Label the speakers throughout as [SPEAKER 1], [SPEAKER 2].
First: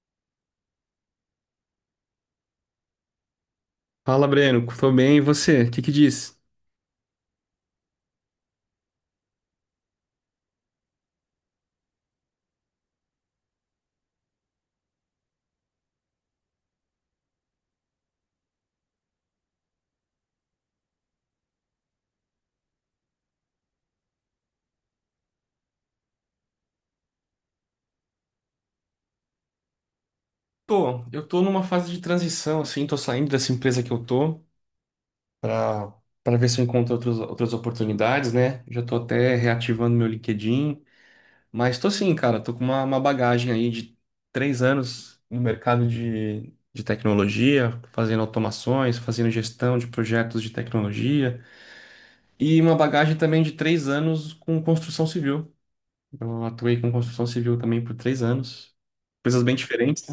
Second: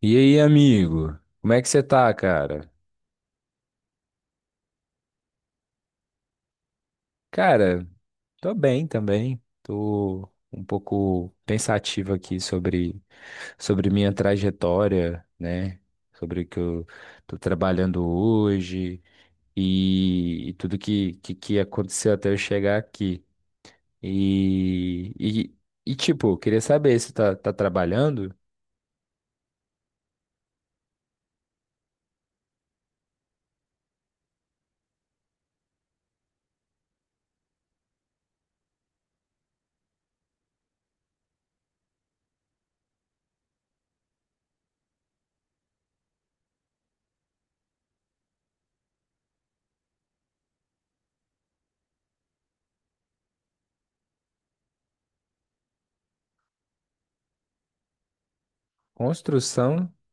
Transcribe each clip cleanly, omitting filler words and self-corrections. [SPEAKER 1] E aí, amigo? Como é que você tá, cara?
[SPEAKER 2] Fala, Breno. Tô bem, e você? O que que diz?
[SPEAKER 1] Cara, tô bem também. Tô um pouco pensativo aqui sobre minha trajetória, né? Sobre o que eu tô trabalhando hoje e tudo que aconteceu até eu chegar aqui. E, e, eu queria saber se tá trabalhando?
[SPEAKER 2] Eu tô numa fase de transição, assim, tô saindo dessa empresa que eu tô pra para ver se eu encontro outras oportunidades, né? Já tô até reativando meu LinkedIn, mas tô sim, cara, tô com uma bagagem aí de 3 anos no mercado de tecnologia, fazendo automações, fazendo gestão de projetos de tecnologia e uma bagagem também de 3 anos com construção civil. Eu atuei com construção civil também por 3 anos, coisas bem
[SPEAKER 1] Construção?
[SPEAKER 2] diferentes.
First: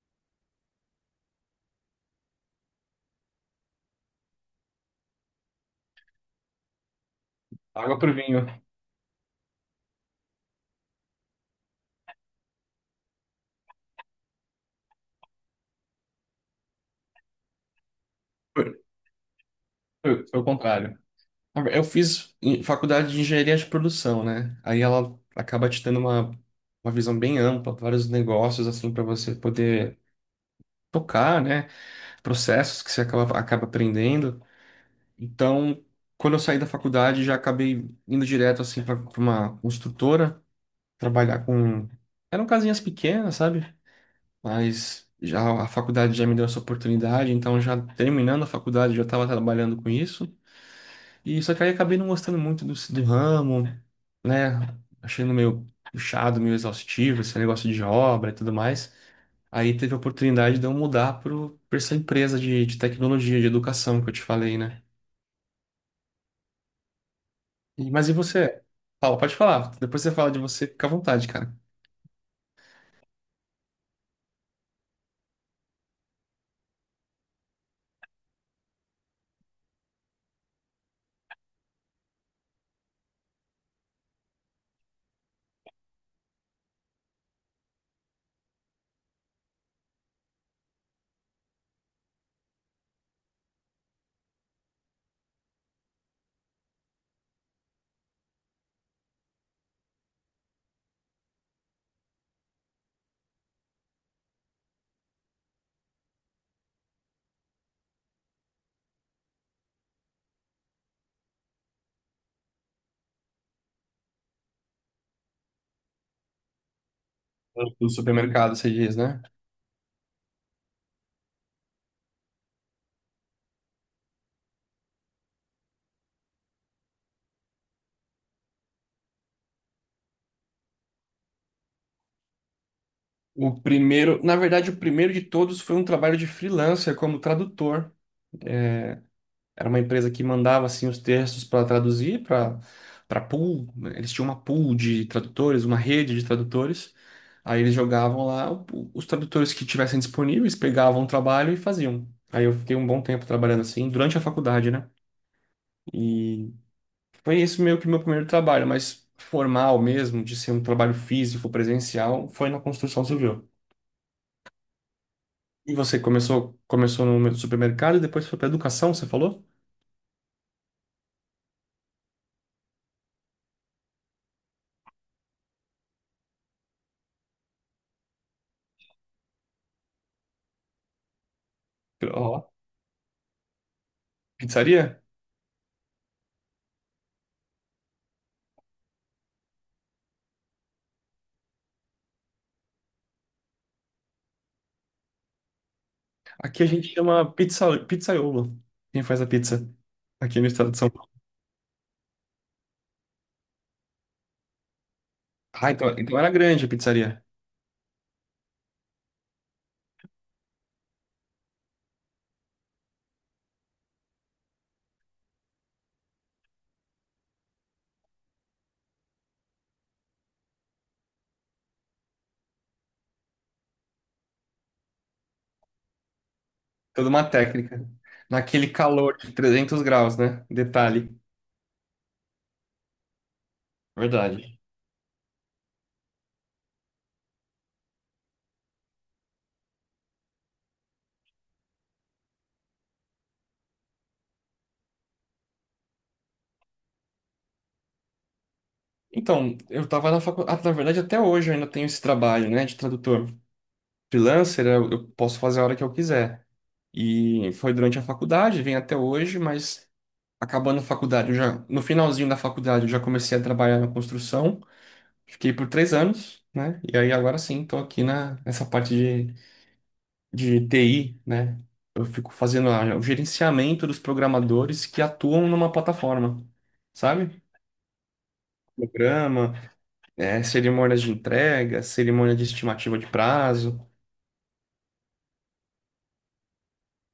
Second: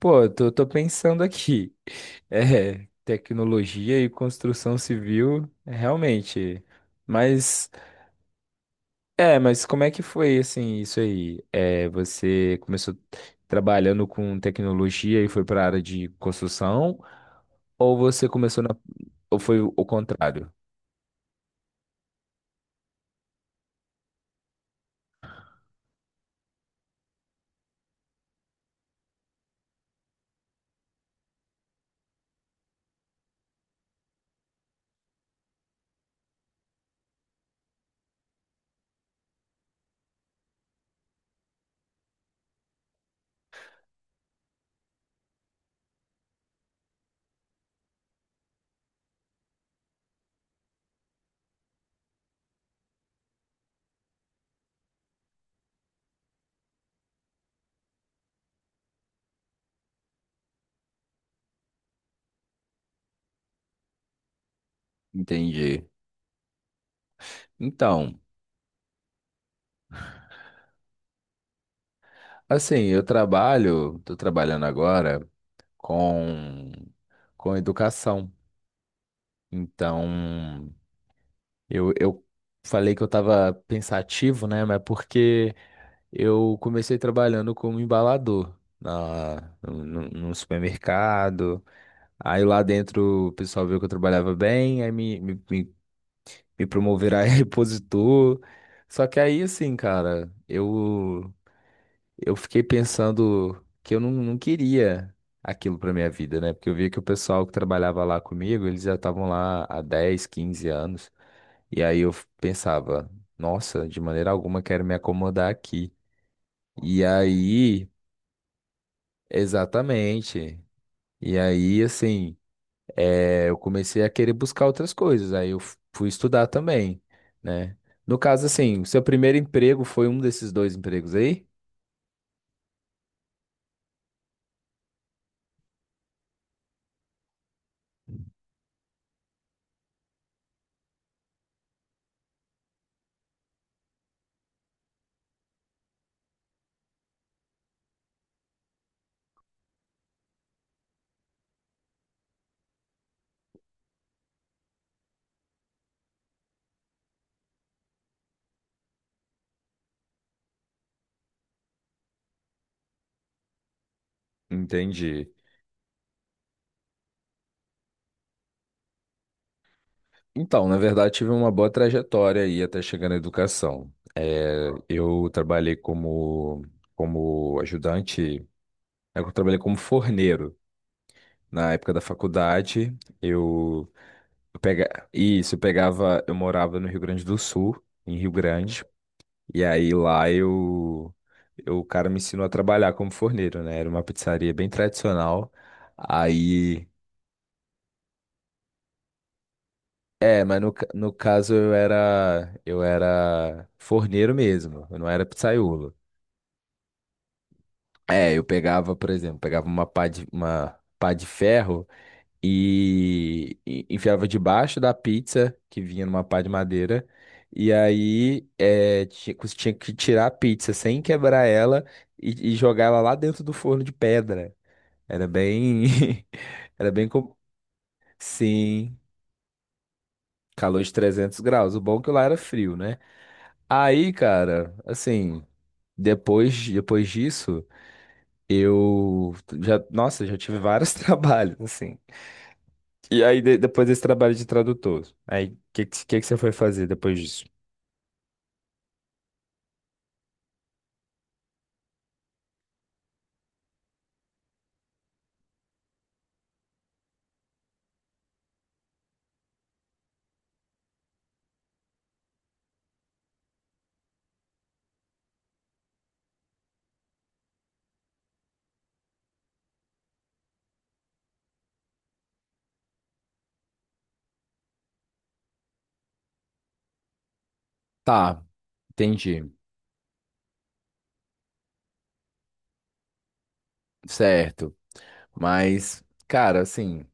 [SPEAKER 1] Pô, eu tô pensando aqui. É, tecnologia e construção civil, é, realmente. Mas,
[SPEAKER 2] Água pro vinho.
[SPEAKER 1] é, mas como é que foi, assim, isso aí? É, você começou trabalhando com tecnologia e foi para a área de construção? Ou você começou
[SPEAKER 2] Foi,
[SPEAKER 1] na... Ou foi o
[SPEAKER 2] foi o
[SPEAKER 1] contrário?
[SPEAKER 2] contrário. Eu fiz faculdade de engenharia de produção, né? Aí ela acaba te dando uma visão bem ampla, vários negócios, assim, para você poder tocar, né? Processos que você acaba aprendendo. Então, quando eu saí da faculdade, já acabei indo direto, assim, para uma construtora, trabalhar com. Eram casinhas pequenas, sabe? Mas já a faculdade já me deu essa oportunidade, então, já terminando a faculdade, já estava trabalhando com isso. E só que aí acabei não gostando muito do ramo, né? Achando meio puxado, meio exaustivo, esse negócio de obra e tudo mais. Aí teve a oportunidade de eu mudar pra essa empresa de tecnologia, de educação que eu te falei, né?
[SPEAKER 1] Entendi.
[SPEAKER 2] Mas e
[SPEAKER 1] Então,
[SPEAKER 2] você? Fala, pode falar. Depois você fala de você, fica à vontade, cara.
[SPEAKER 1] assim, eu trabalho, tô trabalhando agora com, com educação. Então... Eu falei que eu estava pensativo, né? Mas porque eu comecei trabalhando como embalador na, num, num- supermercado. Aí lá dentro o pessoal viu que eu trabalhava bem, aí me promoveram a repositor. Só que aí, assim, cara, eu fiquei pensando que eu não queria aquilo pra minha vida, né? Porque eu via que o pessoal que trabalhava lá comigo, eles já estavam lá há 10, 15 anos. E aí eu pensava, nossa, de maneira alguma quero me acomodar aqui. E aí,
[SPEAKER 2] Do supermercado, você diz, né?
[SPEAKER 1] exatamente. E aí, assim, eu comecei a querer buscar outras coisas. Fui estudar também, né? No caso, assim, o seu primeiro emprego foi um desses dois empregos aí?
[SPEAKER 2] O primeiro, na verdade, o primeiro de todos foi um trabalho de freelancer como tradutor. Era uma empresa que mandava assim os textos para traduzir para pool, né? Eles tinham uma pool de tradutores, uma rede de tradutores. Aí eles jogavam lá os tradutores que tivessem disponíveis, pegavam o trabalho e faziam. Aí eu fiquei um bom tempo trabalhando assim durante a faculdade, né? E foi isso meio que meu primeiro trabalho, mas formal mesmo, de ser um trabalho físico, presencial, foi na construção civil.
[SPEAKER 1] Entendi.
[SPEAKER 2] E você começou no supermercado e depois foi para educação, você falou?
[SPEAKER 1] Então, na verdade, tive uma boa trajetória aí até chegar na educação. Eu trabalhei como, como ajudante, eu trabalhei como forneiro. Na época da
[SPEAKER 2] Ó,
[SPEAKER 1] faculdade, eu,
[SPEAKER 2] pizzaria?
[SPEAKER 1] Isso, eu pegava, eu morava no Rio Grande do Sul, em Rio Grande, e aí lá o cara me ensinou a trabalhar como forneiro, né? Era uma pizzaria bem tradicional.
[SPEAKER 2] Aqui a
[SPEAKER 1] Aí,
[SPEAKER 2] gente chama pizza, pizzaiolo, quem faz a pizza aqui
[SPEAKER 1] é,
[SPEAKER 2] no
[SPEAKER 1] mas
[SPEAKER 2] estado de São Paulo.
[SPEAKER 1] no caso eu era forneiro mesmo, eu não era
[SPEAKER 2] Ah,
[SPEAKER 1] pizzaiolo.
[SPEAKER 2] então, então era grande a pizzaria.
[SPEAKER 1] É, eu pegava, por exemplo, pegava uma uma pá de ferro e enfiava debaixo da pizza que vinha numa pá de madeira. E aí é, tinha, você tinha que tirar a pizza sem quebrar ela e jogar ela lá dentro do forno de pedra. Era bem. Era bem.
[SPEAKER 2] Toda uma
[SPEAKER 1] com-
[SPEAKER 2] técnica. Naquele
[SPEAKER 1] Sim,
[SPEAKER 2] calor de 300 graus, né?
[SPEAKER 1] calor de
[SPEAKER 2] Detalhe.
[SPEAKER 1] 300 graus. O bom é que lá era frio, né? Aí,
[SPEAKER 2] Verdade.
[SPEAKER 1] cara, assim, depois disso, eu já. Nossa, já tive vários trabalhos, assim. E aí, depois desse trabalho de tradutor, aí o que você foi fazer depois disso?
[SPEAKER 2] Então, eu tava na faculdade. Na verdade, até hoje eu ainda tenho esse trabalho, né, de tradutor. Freelancer, eu posso fazer a hora que eu quiser. E foi durante a faculdade, vem até hoje, mas acabando a faculdade, eu já, no finalzinho da faculdade, eu já comecei a trabalhar na construção. Fiquei por 3 anos, né? E aí agora sim, estou aqui na, nessa parte de TI, né? Eu fico fazendo o gerenciamento dos programadores que atuam numa plataforma, sabe?
[SPEAKER 1] Tá, entendi.
[SPEAKER 2] Programa, cerimônias de entrega, cerimônia de estimativa de prazo.
[SPEAKER 1] Certo. Mas, cara, assim,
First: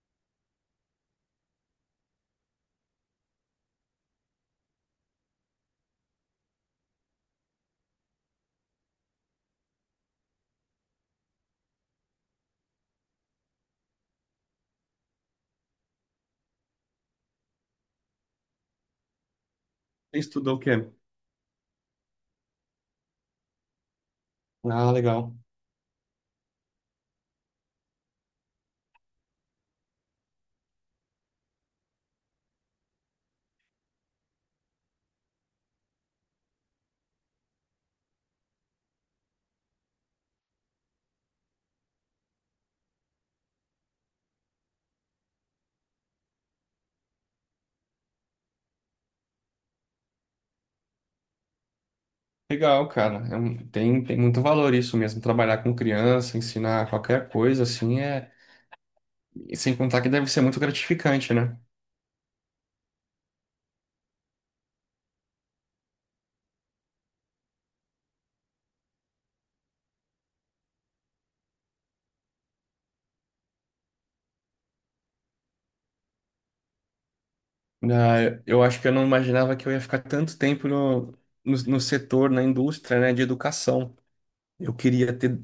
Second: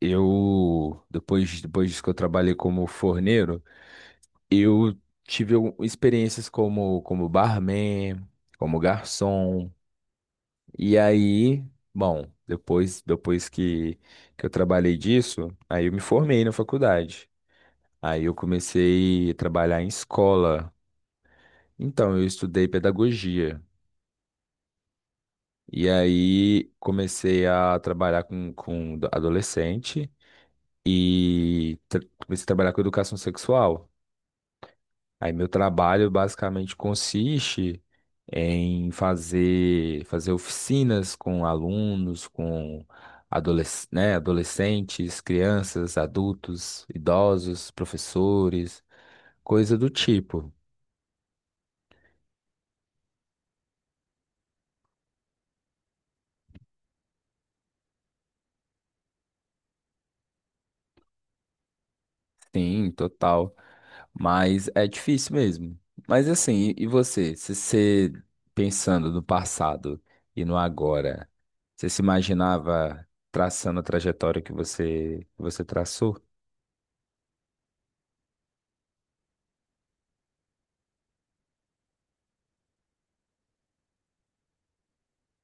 [SPEAKER 1] eu depois disso que eu trabalhei como forneiro, eu tive experiências como barman, como garçom. E aí, bom, depois que eu trabalhei disso, aí eu me formei na faculdade. Aí eu comecei a trabalhar em
[SPEAKER 2] Você estudou o
[SPEAKER 1] escola.
[SPEAKER 2] quê?
[SPEAKER 1] Então, eu estudei pedagogia.
[SPEAKER 2] Ah, legal.
[SPEAKER 1] E aí comecei a trabalhar com adolescente e comecei a trabalhar com educação sexual. Aí meu trabalho basicamente consiste em fazer oficinas com alunos, com né, adolescentes, crianças, adultos, idosos, professores, coisa do tipo.
[SPEAKER 2] Legal, cara. É tem muito valor isso mesmo. Trabalhar com criança, ensinar qualquer coisa, assim, é. E sem contar que deve ser muito gratificante, né?
[SPEAKER 1] Sim, total. Mas é difícil mesmo. Mas assim, e você? Se você pensando no passado e no agora, você se imaginava traçando a trajetória que que você traçou?
[SPEAKER 2] Ah, eu acho que eu não imaginava que eu ia ficar tanto tempo no setor, na indústria, né, de educação. Eu queria ter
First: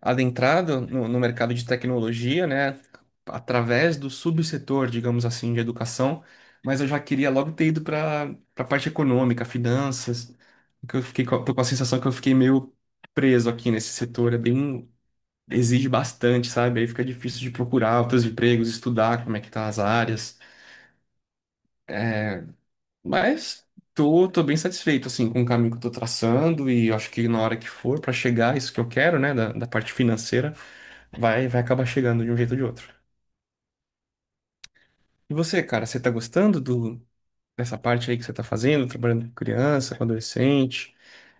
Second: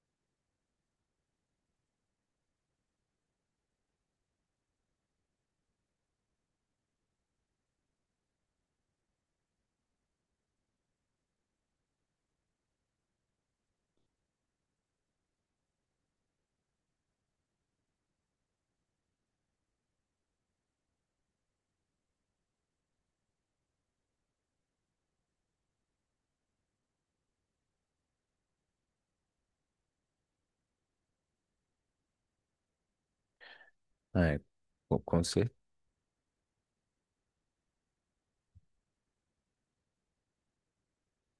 [SPEAKER 2] adentrado no mercado de tecnologia, né, através do subsetor, digamos assim, de educação, mas eu já queria logo ter ido para a parte econômica, finanças, que eu fiquei, tô com a sensação que eu fiquei meio preso aqui nesse setor, é bem, exige bastante, sabe? Aí fica difícil de procurar outros empregos, estudar como é que tá as áreas. Mas tô bem satisfeito, assim, com o caminho que eu tô traçando e eu acho que na hora que for pra chegar isso que eu quero, né, da parte financeira, vai acabar chegando de um jeito ou de outro.
[SPEAKER 1] É, com com
[SPEAKER 2] E
[SPEAKER 1] cer-
[SPEAKER 2] você, cara, você tá gostando dessa parte aí que você tá fazendo, trabalhando com criança, com adolescente?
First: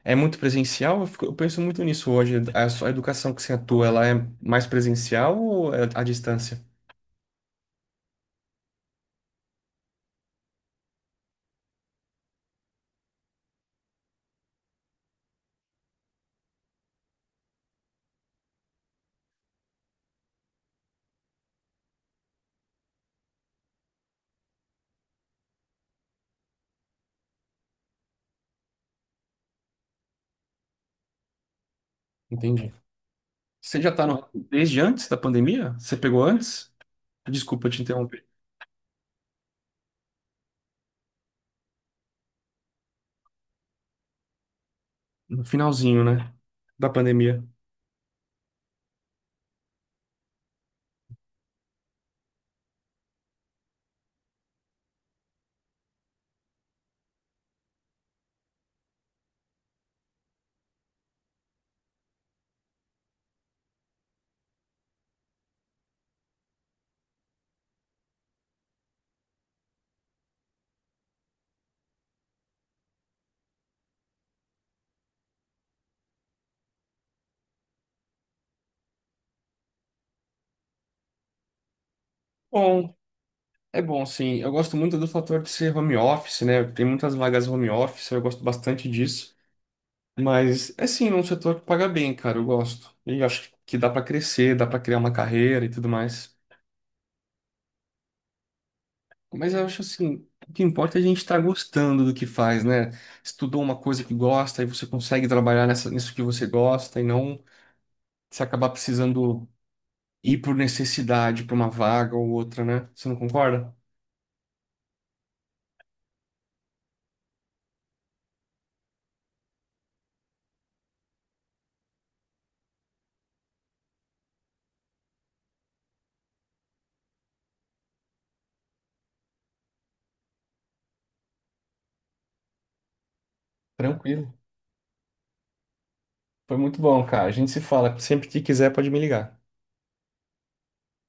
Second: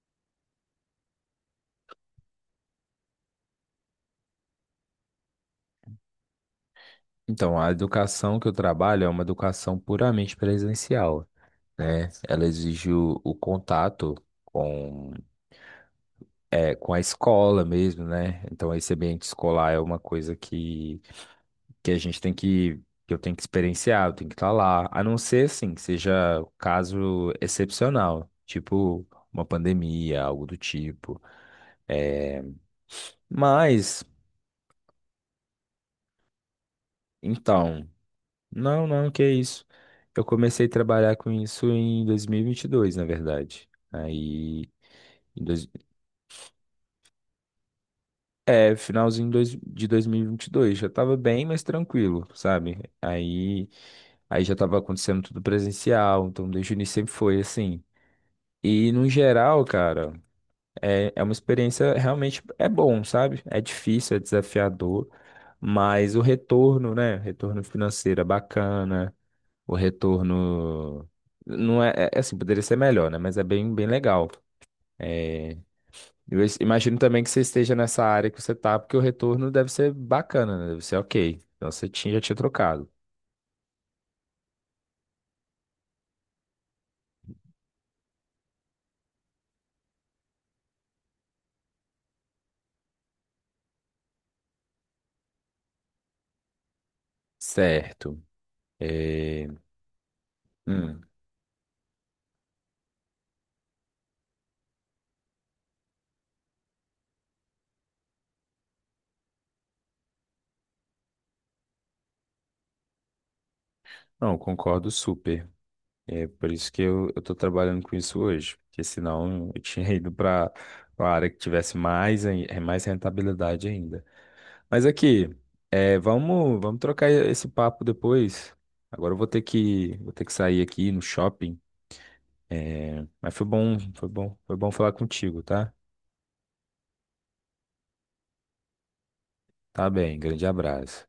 [SPEAKER 2] É muito presencial? Eu penso muito nisso hoje. A sua educação que você atua, ela é mais presencial ou é à distância?
[SPEAKER 1] Então, a educação que eu trabalho é uma educação puramente presencial, né? Ela exige o contato com, é, com a escola mesmo, né? Então, esse ambiente escolar é uma coisa que a gente tem que eu tenho que experienciar, eu tenho que estar lá. A não ser, assim, que seja um caso excepcional, tipo uma pandemia, algo do tipo.
[SPEAKER 2] Entendi. Você já
[SPEAKER 1] Mas,
[SPEAKER 2] tá no, desde antes da pandemia? Você pegou antes? Desculpa te
[SPEAKER 1] então,
[SPEAKER 2] interromper.
[SPEAKER 1] não, que isso. Eu comecei a trabalhar com isso em 2022, na verdade. Aí, em
[SPEAKER 2] No
[SPEAKER 1] dois,
[SPEAKER 2] finalzinho, né? Da pandemia.
[SPEAKER 1] é, finalzinho dois- de 2022, já estava bem mais tranquilo, sabe? Aí já estava acontecendo tudo presencial, então desde o início sempre foi assim. E no geral, cara. É, é uma experiência realmente é bom, sabe? É difícil, é desafiador, mas o retorno, né? Retorno financeiro é bacana, o retorno não é, é é assim, poderia ser melhor, né? Mas é bem legal. É, imagino também que você esteja nessa área que você tá, porque o retorno deve ser bacana, né? Deve ser ok. Então você tinha, já tinha trocado.
[SPEAKER 2] Bom, é bom, sim. Eu gosto muito do fator de ser home office, né? Tem muitas vagas home office, eu gosto bastante disso. Mas é sim, um setor que paga bem, cara, eu gosto. E acho que dá pra crescer, dá pra criar uma carreira e tudo mais.
[SPEAKER 1] Certo. É,
[SPEAKER 2] Mas eu acho assim, o que importa é
[SPEAKER 1] hum,
[SPEAKER 2] a gente estar gostando do que faz, né? Estudou uma coisa que gosta e você consegue trabalhar nisso que você gosta e não se acabar precisando ir por necessidade pra uma vaga ou outra, né? Você não concorda?
[SPEAKER 1] não, concordo super. É por isso que eu tô trabalhando com isso hoje, porque senão eu tinha ido para uma área que tivesse mais, mais rentabilidade ainda. Mas aqui, é, vamos trocar esse papo depois. Agora eu vou ter vou ter que sair aqui no shopping. Mas foi
[SPEAKER 2] Tranquilo.
[SPEAKER 1] foi bom falar contigo, tá?
[SPEAKER 2] Foi muito bom, cara. A gente se fala. Sempre que quiser, pode me ligar.
[SPEAKER 1] Tá bem, grande abraço.